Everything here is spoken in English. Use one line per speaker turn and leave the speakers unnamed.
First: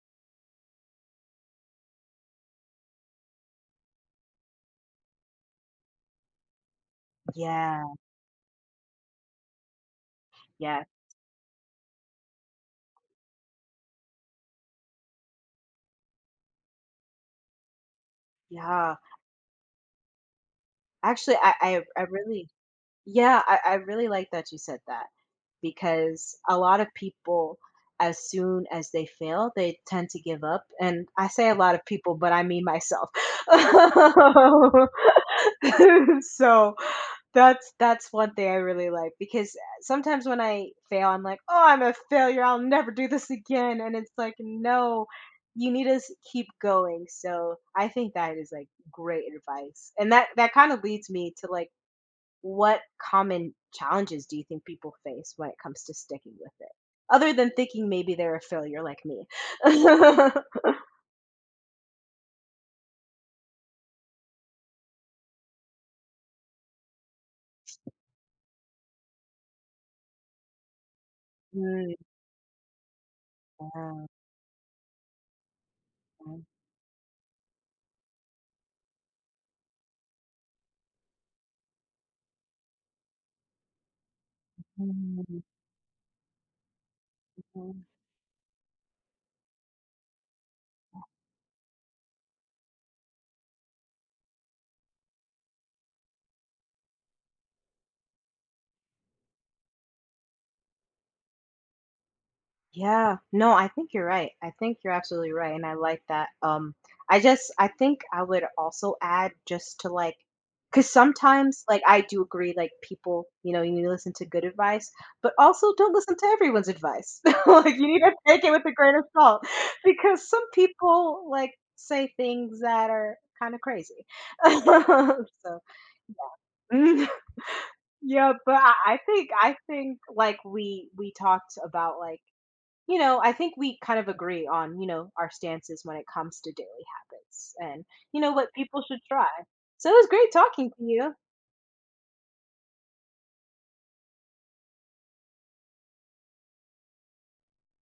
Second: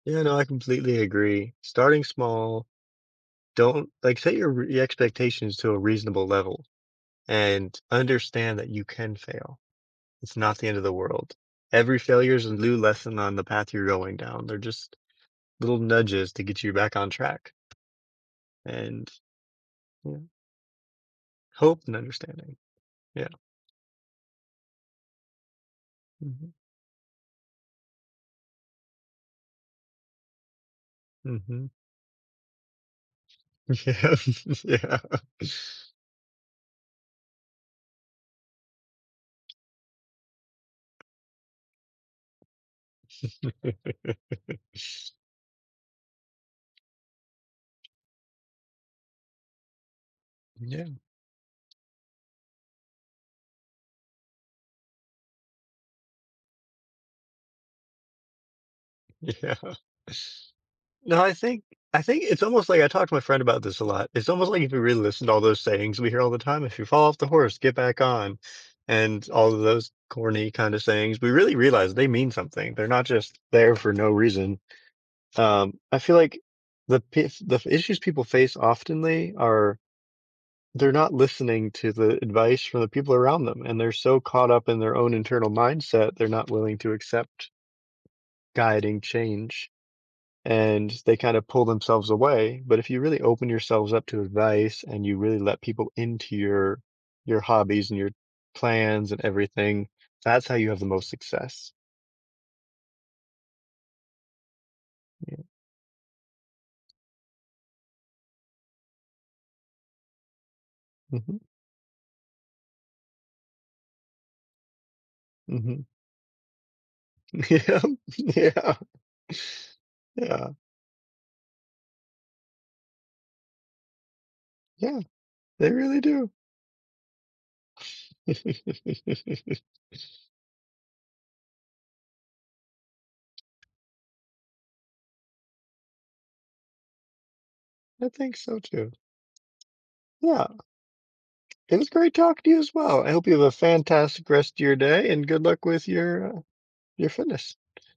Yeah, no, I completely agree. Starting small, don't, like, set your re your expectations to a reasonable level, and
Yeah.
understand that you can fail, it's not the end
Yeah.
of the world. Every failure is a new lesson on the path you're going down. They're just little nudges to get you back on track.
Yeah.
And, yeah.
Actually, I I
Hope and
I really
understanding, yeah.
yeah, I I really like that you said that, because
Mhm.
a lot of people, as soon as they fail, they tend to give up, and I say a
Mhm.
lot of people, but I mean myself.
Yeah, yeah.
So, that's that's one thing I really like, because a sometimes when I fail, I'm like, "Oh, I'm a failure. I'll never do this again." And it's like, no, you need to s keep going, so, I think that is like great advice. And that that kind of
Yeah.
leads me to like, what common challenges do you think people face when it comes to sticking with it? Other than thinking maybe they're a failure like me.
Yeah. No, I think I think it's almost like I talked to my friend about this a lot, It's almost like if you really listen to all those sayings we hear all the time, "If you fall off the horse, get back on", and all of those corny kind of sayings, we really realize
Mm.
they mean something. They're not just there for
Wow.
no reason. Um, I feel like
Mm.
the p the issues people face oftenly are they're not listening to the advice from the people around them, and they're so caught up in their own
Mhm.
internal mindset they're not willing to accept
Mhm.
guiding change, and they kind of pull themselves away. But if you really open yourselves up to advice and you really let people into your your hobbies and your plans and everything, that's how you have the most success.
Yeah, no, I think you're right, I think you're absolutely
Yeah.
right, and I like that, um, I just I think I would also add just to like 'cause
Mhm.
sometimes, like, I do agree, like, people, you know, you need to listen to good advice, but also
Mhm.
don't listen to everyone's advice. Like,
Yep,
you need to take it with a
yeah.
grain of salt, because some
Yeah.
people, like, say things that are kind of crazy.
Yeah,
So,
they really do.
yeah. Yeah, but I I think I think, like, we we talked about, like, you know I think we kind of agree on, you know, our stances when it comes to daily habits, and,
I
you know,
think
what
so
people
too.
should try. So, it was great
Yeah.
talking to you.
It was great talking to you as well. I hope you have a fantastic rest of your day and good luck with your, uh, your fitness.